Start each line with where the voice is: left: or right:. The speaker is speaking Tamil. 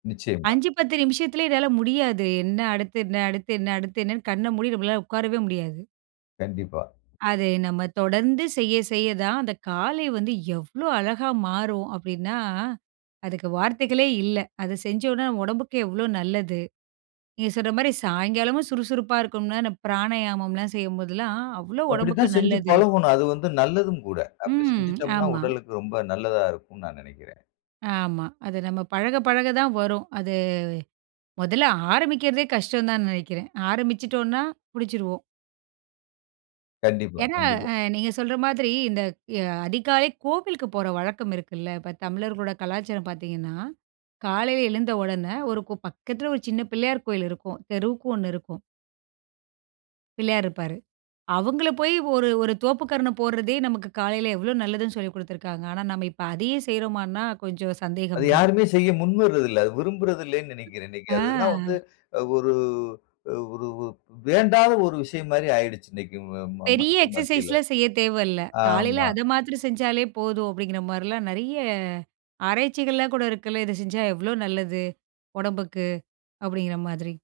left: நிச்சயமா.
right: 5, 10 நிமிஷத்துல இதெல்லாம் முடியாது. என்ன அடுத்து என்ன அடுத்து என்ன அடுத்து என்னன்னு கண்ணை மூடி நம்மளால உட்காரவே முடியாது.
left: கண்டிப்பா.
right: அது நம்ம தொடர்ந்து செய்ய செய்ய தான் அந்த காலை வந்து எவ்ளோ அழகா மாறும் அப்டின்னா, அதுக்கு வார்த்தைகளே இல்ல. அதை செஞ்சோன்ன நம்ம உடம்புக்கு எவ்வளோ நல்லது. நீங்க சொல்ற மாதிரி சாயங்காலமும் சுறுசுறுப்பா இருக்கும்னா, அந்த "பிராணாயாமம்லாம்" செய்யும்போதெல்லாம் அவ்ளோ
left: அப்படி
right: உடம்புக்கு
left: தான் செஞ்சு
right: நல்லது.
left: பழகணும். அது வந்து நல்லதும் கூட. அப்படி
right: ம்,
left: செஞ்சுட்டோம்னா
right: ஆமா.
left: உடலுக்கு ரொம்ப நல்லதா இருக்கும்னு நான் நினைக்கிறேன்.
right: ஆமா. அது நம்ம பழக, பழக தான் வரும். அது முதல்ல ஆரம்பிக்கிறதே கஷ்டம் தான் நினைக்கிறேன். ஆரம்பிச்சுட்டோம்னா முடிச்சிடுவோம்.
left: கண்டிப்பா
right: ஏன்னா
left: கண்டிப்பா.
right: அ நீங்க சொல்ற மாதிரி, இந்த அதிகாலை கோவிலுக்கு போற வழக்கம் இருக்குல்ல, இப்போ தமிழர்களோட கலாச்சாரம் பார்த்தீங்கன்னா, காலையில எழுந்த உடனே, ஒரு பக்கத்தில ஒரு சின்ன பிள்ளையார் கோயில் இருக்கும். தெருவுக்கு ஒண்ணு இருக்கும். பிள்ளையார் இருப்பாரு. அவங்களைப் போய் ஒரு ஒரு தோப்புக்கரணம் போடுறதே, நமக்கு காலையில எவ்வளவு நல்லதுன்னு சொல்லிக்குடுத்திருக்கிறாங்க. ஆனா, நம்ம இப்ப அதையும் செய்றோமானா கொஞ்சம்
left: அது
right: சந்தேகம் தான்.
left: யாருமே செய்ய முன்வர்றது இல்ல, அத விரும்புறது இல்லன்னு நினைக்கிறேன். இன்னைக்கு அதெல்லாம் வந்து
right: அ.
left: ஒரு ஒரு ஒரு வேண்டாத ஒரு விஷயம் மாரி ஆயிடுச்சு இன்னைக்கு
right: பெரிய
left: மக்கள் மத்தியில.
right: எக்ஸர்சைஸ்லாம் செய்யத் தேவையில்ல, காலையில
left: ஆமா.
right: அதை மாத்றம் செஞ்சாலே போதும், அப்படிங்கிற மாரிலாம் நிறைய ஆராய்ச்சிகள்லாம் கூட இருக்குல்ல, இதை செஞ்சா எவ்வளோ நல்லது உடம்புக்கு அப்படிங்கிற மாதிரி.